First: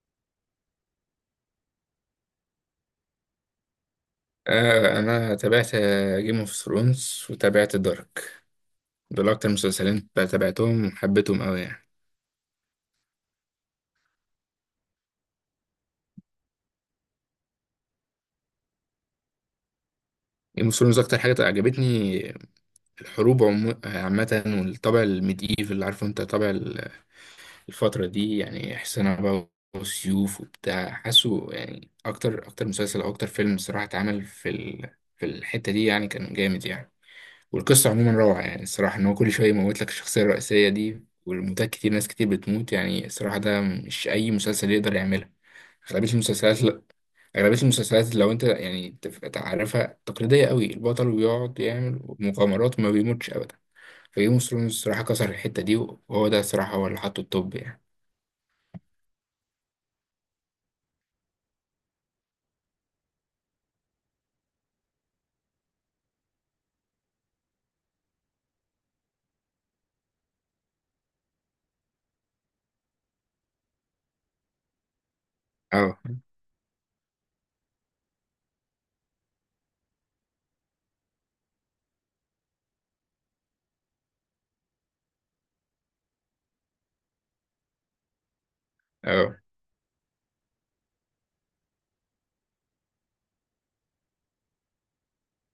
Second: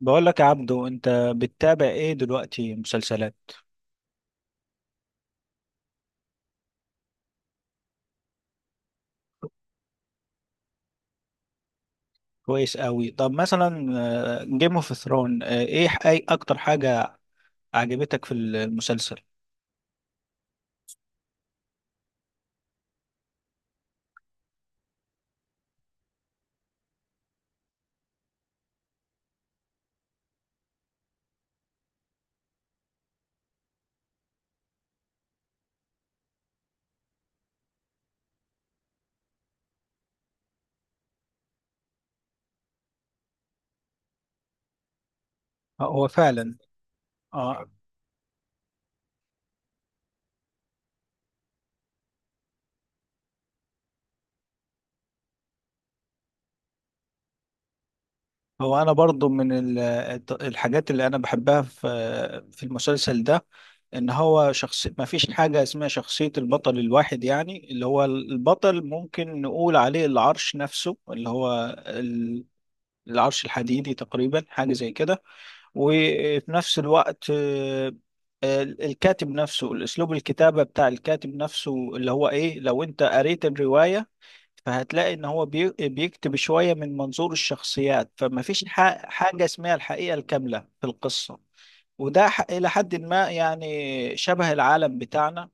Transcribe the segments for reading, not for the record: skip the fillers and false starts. بقول لك يا عبدو، انت بتتابع ايه دلوقتي مسلسلات؟ آه انا تابعت جيم اوف ثرونز وتابعت دارك، دول اكتر مسلسلين تابعتهم وحبيتهم قوي يعني. كويس قوي. طب مثلا جيم اوف ثرون ايه اي اكتر حاجة عجبتك في المسلسل؟ جيم اوف ثرونز اكتر حاجه عجبتني الحروب عامه، والطابع الميديف اللي عارفه انت طابع الفتره دي، يعني حصانه بقى وسيوف وبتاع، حاسه يعني اكتر اكتر مسلسل او اكتر فيلم صراحه اتعمل في الحته دي، يعني كان جامد يعني. والقصة عموما روعة يعني، الصراحة إن هو كل شوية يموت لك الشخصية الرئيسية دي، والموتات كتير، ناس كتير بتموت يعني، الصراحة ده مش أي مسلسل يقدر يعملها. هو أغلبية فعلا. المسلسلات لأ، أغلبية اه. المسلسلات لو أنت يعني تعرفها تقليدية قوي، البطل بيقعد يعمل مغامرات وما بيموتش أبدا. فجيم اوف ثرونز الصراحة كسر الحتة دي، وهو ده الصراحة هو اللي حطه التوب يعني. هو انا برضو من الحاجات اللي انا بحبها في في المسلسل ده، ان هو شخص ما فيش حاجة اسمها شخصية البطل الواحد، يعني اللي هو البطل ممكن نقول عليه العرش نفسه اللي هو العرش الحديدي تقريبا، حاجة زي كده. اه، وفي نفس الوقت الكاتب نفسه، الأسلوب الكتابة بتاع الكاتب نفسه اللي هو إيه، لو أنت قريت الرواية فهتلاقي إن هو بيكتب شوية من منظور الشخصيات، فما فيش اه، حاجة اسمها الحقيقة الكاملة في القصة. وده إلى حد ما يعني شبه العالم بتاعنا.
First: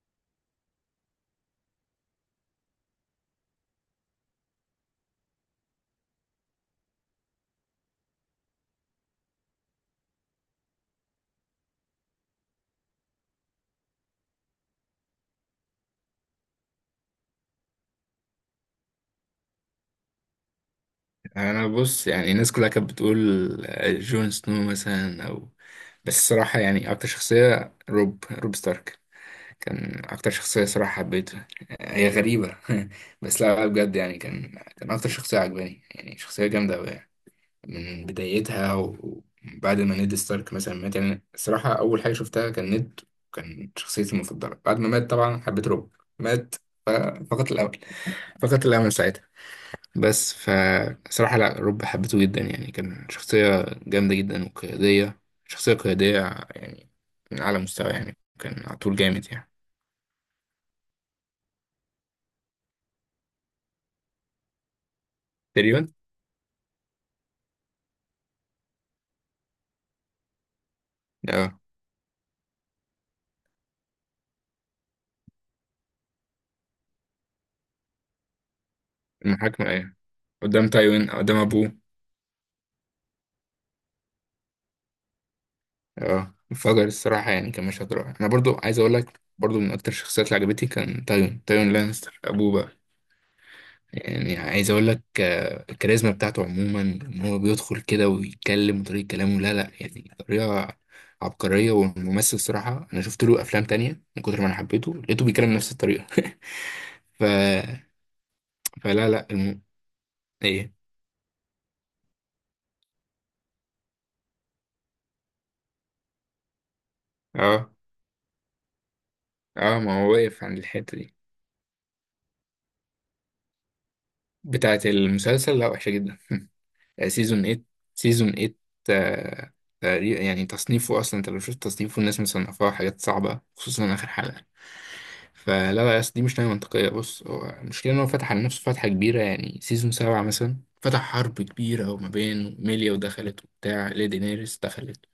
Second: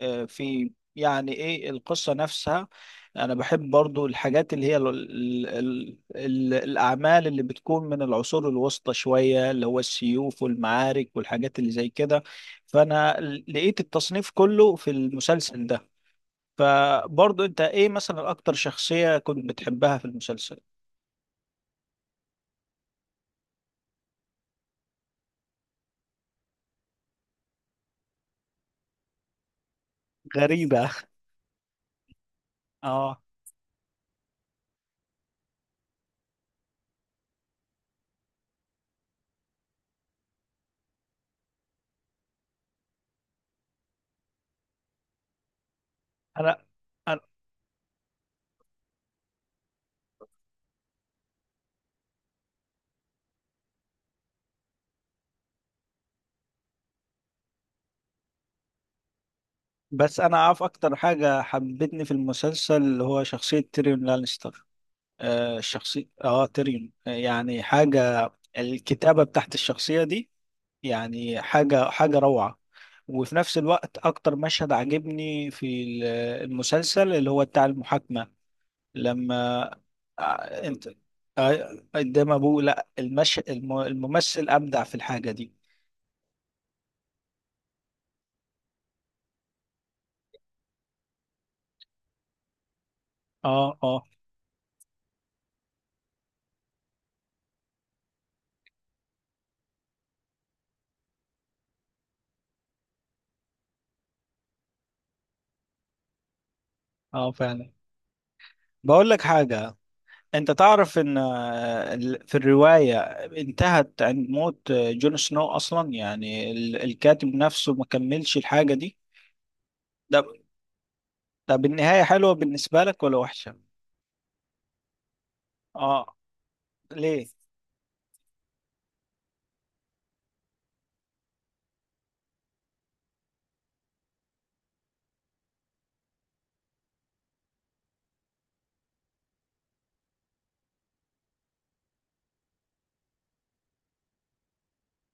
في يعني ايه القصة نفسها. انا بحب برضو الحاجات اللي هي ال ال ال ال الاعمال اللي بتكون من العصور الوسطى شوية، اللي هو السيوف والمعارك والحاجات اللي زي كده. فانا لقيت التصنيف كله في المسلسل ده. فبرضو انت ايه مثلا اكتر شخصية كنت بتحبها في المسلسل؟ أنا بص يعني الناس كلها كانت بتقول جون سنو مثلا أو، بس الصراحة يعني أكتر شخصية روب ستارك كان اكتر شخصية غريبة. صراحة حبيتها. هي غريبة اه. بس لا لا بجد يعني، كان اكتر شخصية عجباني، يعني شخصية جامدة أوي يعني. من بدايتها وبعد ما نيد ستارك مثلا مات، يعني الصراحة أول حاجة شفتها كان نيد، كان شخصيتي المفضلة. بعد ما مات طبعا حبيت روب مات، انا أنا- فقط الأمل فقط الأمل ساعتها. بس فصراحة لا، روب حبيته جدا يعني، كان شخصية جامدة جدا وقيادية، شخصية قيادية يعني، من أعلى مستوى يعني، كان على طول جامد يعني. بس انا عارف اكتر حاجة حبتني في المسلسل اللي هو شخصية تيريون لانستر. آه تقريبا. الشخصي اه تريون، يعني حاجة، الكتابة بتاعت الشخصية دي يعني آه. حاجة حاجة روعة. وفي نفس الوقت أكتر مشهد عجبني في المسلسل اللي هو بتاع المحاكمة، لما المحاكمة ايه؟ آه، قدام انت تايوين قدام ابوه؟ آه، قدام أبوه. لا الممثل أبدع في الحاجة دي. اه انفجر الصراحة، يعني كان مشهد رائع. انا برضو عايز اقول لك، برضو من اكتر الشخصيات اللي عجبتني كان تايوين تايوين لانستر ابوه بقى، اه اه. يعني عايز اقول لك، الكاريزما بتاعته عموما ان هو بيدخل كده ويتكلم وطريقة كلامه، لا لا يعني طريقة عبقرية. والممثل صراحة انا شفت له افلام تانية، من كتر ما انا حبيته لقيته بيتكلم نفس الطريقة. ف... اه فعلا. فلا بقول لك لا حاجة، انت ايه؟ تعرف ان في الرواية انتهت عند موت جون سنو اصلا، يعني الكاتب اه، نفسه ما كملش الحاجة دي. اه، ما هو ده واقف عند الحتة دي. طب النهاية حلوة بالنسبة لك ولا وحشة؟ بتاعت المسلسل، لا وحشة اه. جدا. ليه؟ سيزون 8، سيزون 8، آه، تقريبا يعني، تصنيفه اصلا انت لو شفت تصنيفه الناس مصنفاه حاجات صعبه، خصوصا اخر حلقه. فلا لا، أصل دي مش نهايه منطقيه، بص هو المشكله ان هو فتح على نفسه فتحه كبيره يعني، سيزون 7 مثلا فتح حرب كبيره، وما بين ميليا ودخلت وبتاع ليدي نيرس دخلت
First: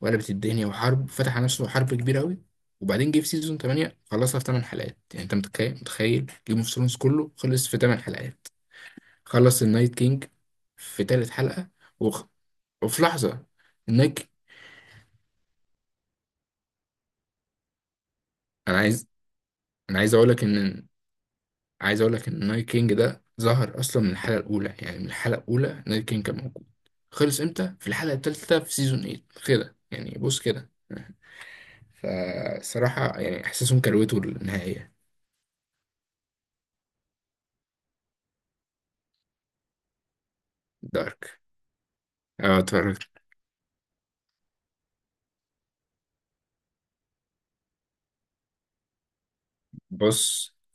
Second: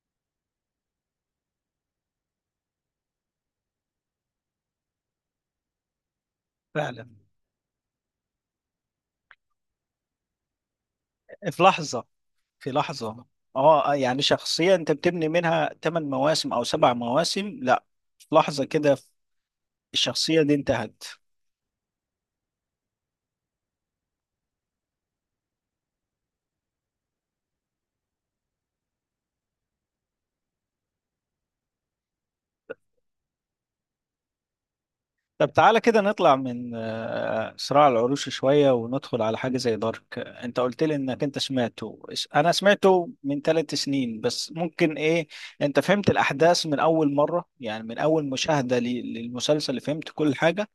وقلبت الدنيا وحرب، فتح على نفسه حرب كبيره قوي. وبعدين جه في سيزون 8 خلصها في 8 حلقات، يعني انت متخيل، جيم اوف ثرونز فعلا. كله خلص في 8 حلقات. خلص النايت كينج في تالت في حلقة، لحظة. وخ... في وفي لحظة. لحظة. اه النايت يعني كي- شخصية انت بتبني منها 8 مواسم او سبع مواسم، لا في لحظة أنا كده عايز أنا عايز أقول الشخصية لك دي إن انتهت. عايز أقول لك إن النايت كينج ده ظهر أصلا من الحلقة الأولى، يعني من الحلقة الأولى النايت كينج كان موجود. خلص إمتى؟ في الحلقة التالتة في سيزون 8 كده يعني، بص كده، فصراحة يعني إحساسهم كروته النهائية. طب تعالى كده نطلع من صراع العروش شوية وندخل على حاجة زي دارك. انت قلت لي انك انت دارك، انا أه اتفرجت. سمعته من ثلاث سنين، بس ممكن ايه، انت فهمت الاحداث من اول مرة يعني من اول مشاهدة للمسلسل، فهمت كل بص حاجة؟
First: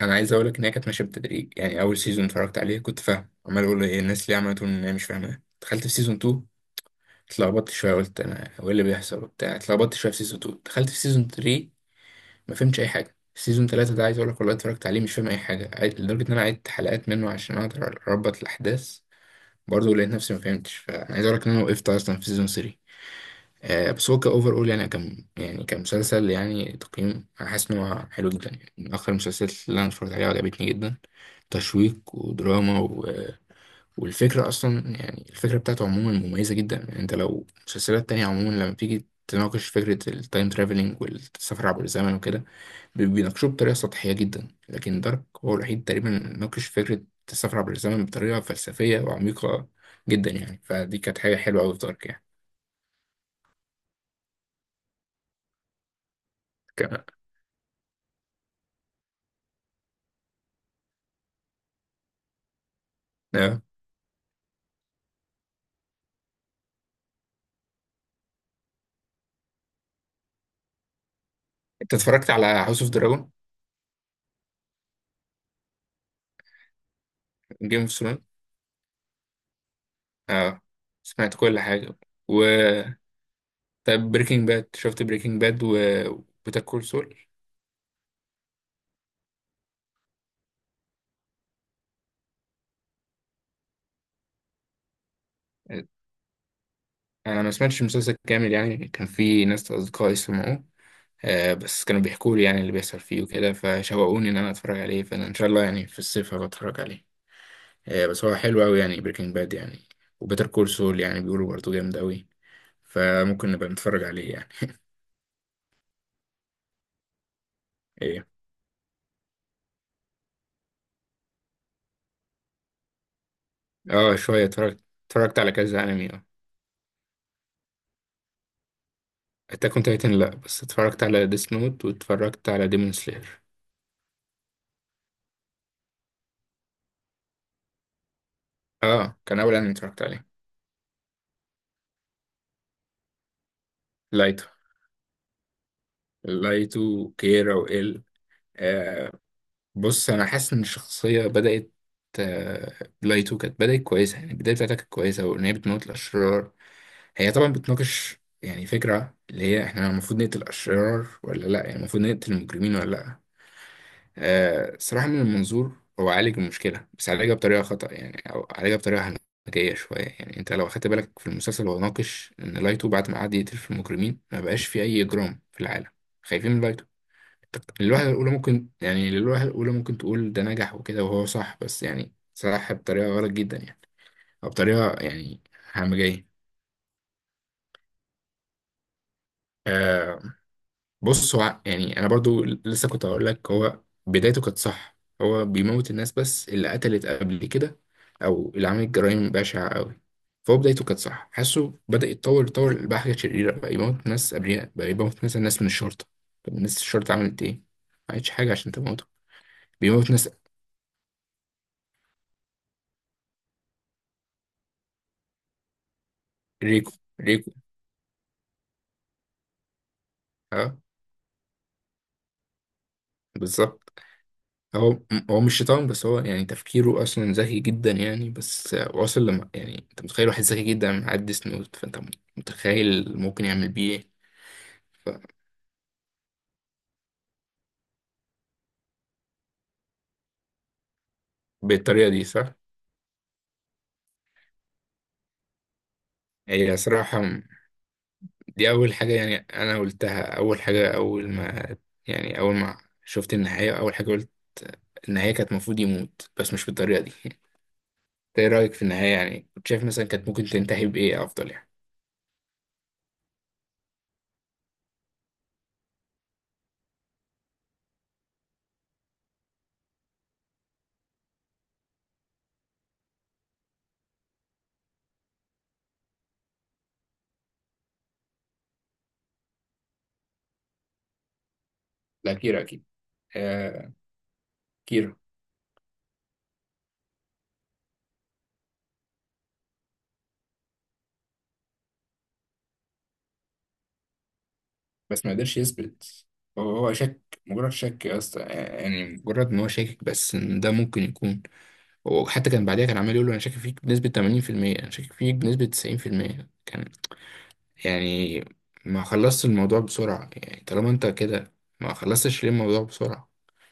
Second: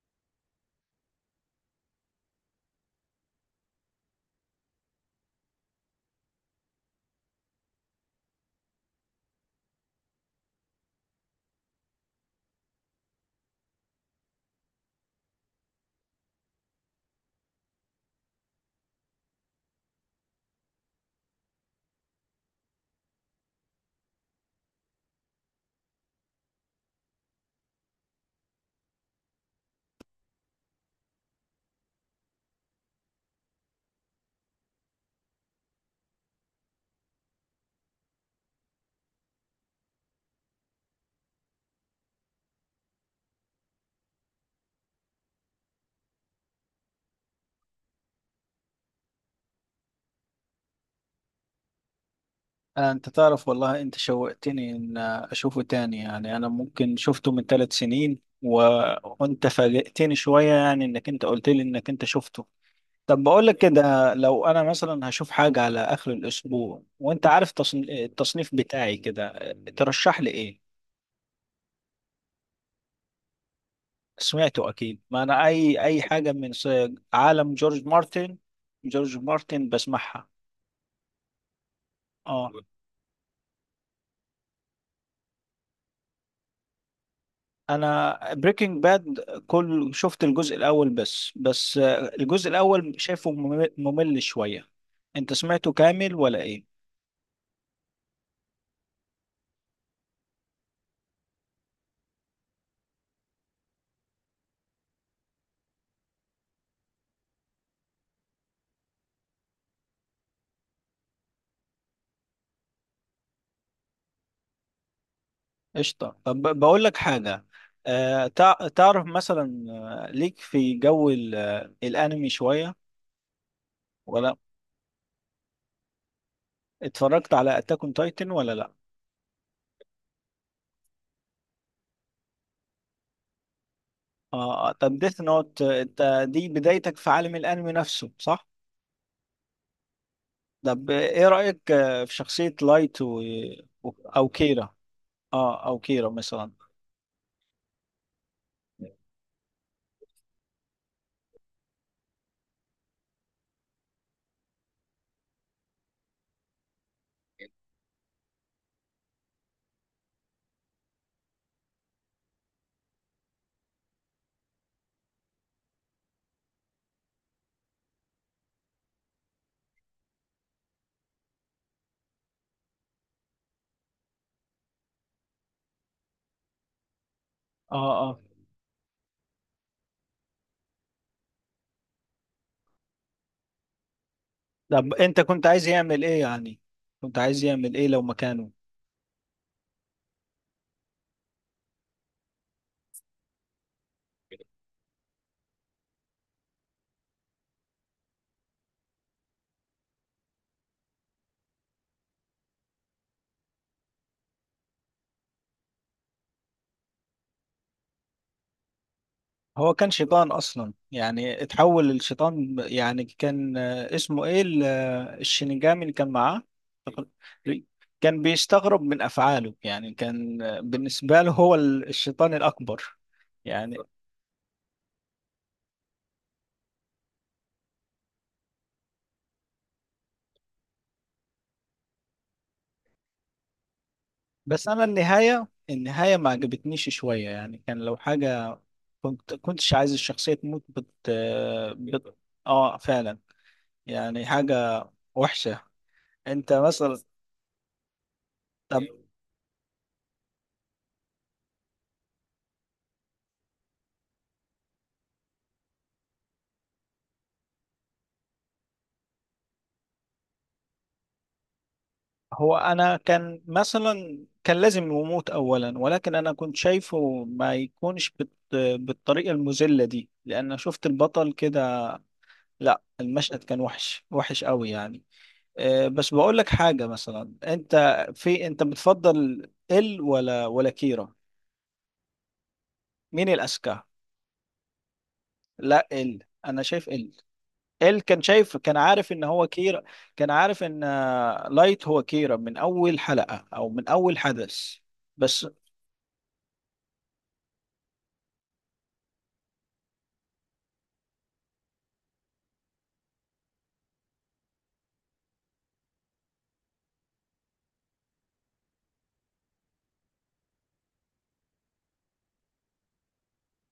أنا عايز أقول لك إن هي كانت ماشية بالتدريج، يعني أول سيزون اتفرجت عليه كنت فاهم، عمال أقول إيه الناس ليه عملته إن هي مش فاهمة، دخلت في سيزون 2 اتلخبطت شويه، قلت انا هو ايه اللي بيحصل وبتاع، اتلخبطت شويه في سيزون 2، دخلت في سيزون 3 ما فهمتش اي حاجه. سيزون 3 ده عايز اقول لك والله اتفرجت عليه مش فاهم اي حاجه، لدرجه ان انا عدت حلقات منه عشان اقدر اربط الاحداث، برضه لقيت نفسي ما فهمتش، فانا عايز اقول لك ان انا وقفت اصلا في سيزون 3. بس هو كاوفر اول يعني، كان يعني كمسلسل يعني تقييم، انا حاسس ان هو حلو جدا يعني، من اخر المسلسلات اللي انا اتفرجت عليها وعجبتني جدا، تشويق ودراما. والفكرة أصلا يعني الفكرة بتاعته عموما مميزة جدا يعني، أنت لو مسلسلات تانية عموما لما بتيجي تناقش فكرة التايم ترافلينج والسفر عبر الزمن وكده بيناقشوه بطريقة سطحية جدا، لكن دارك هو الوحيد تقريبا اللي ناقش فكرة السفر عبر الزمن بطريقة فلسفية وعميقة جدا يعني، فدي كانت حاجة حلوة أوي في دارك يعني. انت تعرف والله انت شوقتني ان اشوفه تاني، يعني انا ممكن ك- شفته من ثلاث سنين و... وانت فاجئتني شوية يعني انك انت قلت لي انك انت شفته. طب بقول لك آه. كده، لو انا مثلا هشوف حاجة على اخر الاسبوع وانت عارف التصنيف بتاعي كده، ترشح لي ايه؟ أنت اتفرجت على هاوس أوف دراجون؟ سمعته اكيد، ما انا اي حاجة من عالم جيم جورج اوف ثرونز. مارتن، جورج مارتن بسمعها. اه سمعت كل حاجة، و اه. طب بريكنج باد، شفت بريكنج باد و بيتر كول سول؟ انا بريكنج باد كل شفت الجزء الاول بس، الجزء الاول شايفه ممل شوية. انت سمعته كامل ولا ايه؟ انا ما سمعتش المسلسل كامل يعني، كان في ناس اصدقائي سمعوه، بس كانوا بيحكوا لي يعني اللي بيحصل فيه وكده، فشوقوني ان انا اتفرج عليه، فانا ان شاء الله يعني في الصيف هبقى اتفرج عليه. بس هو حلو قوي يعني بريكنج باد يعني، وبيتر كول سول يعني بيقولوا برضه جامد قوي، فممكن نبقى نتفرج عليه يعني. قشطة. طب بقول لك حاجة، آه ايه؟ تعرف مثلا ليك في جو الأنمي شوية؟ اه ولا شويه، اتفرجت على كذا انمي، اه. اتفرجت على أتاك أون تايتن ولا لأ؟ اتاك اون تايتن لا، بس اتفرجت على ديس نوت واتفرجت على ديمون سلاير. آه طب ديث نوت انت دي بدايتك في عالم الأنمي نفسه صح؟ اه كان اول انمي اتفرجت عليه. طب إيه رأيك في شخصية لايت و... و- أو لايتو. كيرا؟ آه أو كيرا مثلا. كيرا وال، بص انا حاسس ان الشخصيه بدات، آه، لايتو كانت بدات كويسه، يعني البدايه بتاعتها كانت كويسه، وان هي بتموت الاشرار. هي طبعا بتناقش يعني فكره اللي هي احنا المفروض نقتل الاشرار ولا لا، يعني المفروض نقتل المجرمين ولا لا. صراحه من المنظور هو عالج المشكله، بس عالجها بطريقه خطا، يعني او عالجها بطريقه هنجيه شويه. يعني انت لو اخدت بالك في المسلسل هو ناقش ان لايتو بعد ما قعد يقتل في المجرمين ما بقاش في اي اجرام في العالم، خايفين من لايتو. آه للوهلة آه. الأولى ممكن يعني، للوهلة الأولى ممكن تقول ده نجح وكده وهو صح، بس يعني صح بطريقة غلط جدا يعني، أو بطريقة طب أنت يعني كنت عايز يعمل إيه همجية. يعني؟ كنت عايز يعمل إيه لو مكانه؟ آه بص هو يعني، أنا برضو لسه كنت هقول لك، هو بدايته كانت صح هو بيموت الناس بس اللي قتلت قبل كده، أو اللي عملت جرائم بشعة أوي. فهو بدايته كانت صح، حاسه بدأ يتطور يتطور، بقى حاجة شريرة، بقى يموت ناس أبرياء، بقى يموت مثلا ناس من الشرطة. طب ناس الشرطة عملت إيه؟ ما عملتش حاجة عشان تموته. هو كان بيموت ناس. شيطان اصلا، يعني اتحول للشيطان يعني كان اسمه ايه الشينيجامي اللي كان معاه ريكو، ريكو، كان بيستغرب من افعاله، يعني كان اه بالنسبه له هو الشيطان الاكبر يعني. بالظبط. هو هو مش شيطان، بس هو يعني تفكيره اصلا ذكي جدا يعني، بس واصل، لما يعني انت متخيل واحد ذكي جدا معدي سنوت، فانت متخيل ممكن يعمل بيه ايه. بس انا ف- النهايه، ما عجبتنيش شويه، يعني كان لو حاجه كنتش عايز الشخصيه تموت بت بالطريقه بت. دي صح. اه فعلا. يعني حاجه وحشه. انت هي مثلا صراحه دي طب اول حاجه يعني، انا قلتها اول حاجه، اول ما شفت النهايه اول حاجه قلت، النهايه كانت المفروض يموت بس مش بالطريقه دي. انت ايه رايك في النهايه يعني، كنت شايف مثلا كانت ممكن تنتهي بايه افضل يعني؟ هو انا كان مثلا كان لازم يموت اولا، ولكن انا كنت شايفه ما يكونش بت... بالطريقه المذله دي، لان شفت البطل كده. لا المشهد كان وحش قوي يعني. أه بس بقول لك حاجه مثلا، انت في انت بتفضل ال ولا كيرا؟ لا، كيرا اكيد. مين الاذكى؟ آه، كيرا. لا ال، انا شايف ال، ال كان شايف، كان عارف ان هو كيرا، كان عارف ان لايت هو كيرا من اول حلقه او من اول حدث. بس ما بس قدرش يثبت، هو هو شك، مجرد شك يا اسطى، يعني مجرد ان هو شاكك بس ان ده ممكن يكون. هو حتى كان بعديها كان عمال يقول له انا شاكك فيك بنسبة 80%، انا شاكك فيك بنسبة 90% كان يعني. ما خلصت الموضوع بسرعة يعني، طالما انت كده ما خلصتش ليه الموضوع بسرعة؟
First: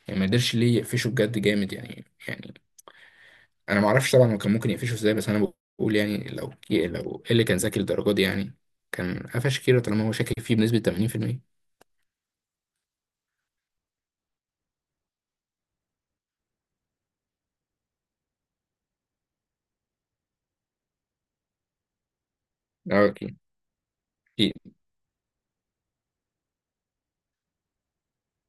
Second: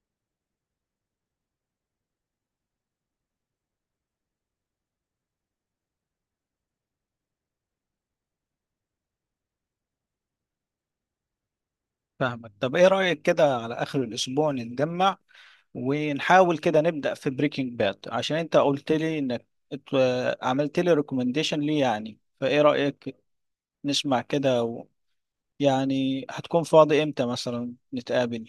يعني ما قدرش ليه يقفشه بجد جامد يعني. انا ما اعرفش طبعا هو كان ممكن يقفشه ازاي، بس انا بقول يعني، لو إيه اللي كان ذكي للدرجة دي يعني، كان قفش كيرا طالما هو شاكك فيه بنسبة 80%. فاهمك. طب ايه رأيك كده على اخر الاسبوع نتجمع ونحاول كده نبدأ في بريكنج باد، عشان انت قلت لي انك عملت لي ريكومنديشن ليه يعني، فايه اه رأيك اوكي. نسمع كده و... يعني هتكون فاضي امتى مثلا نتقابل؟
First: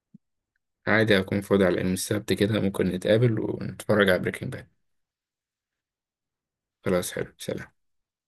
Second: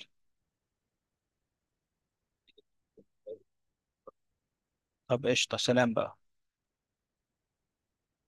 عادي أكون فاضي على يوم السبت كده، ممكن نتقابل ونتفرج على بريكنج باد. طب قشطة، سلام بقى. خلاص حلو، سلام.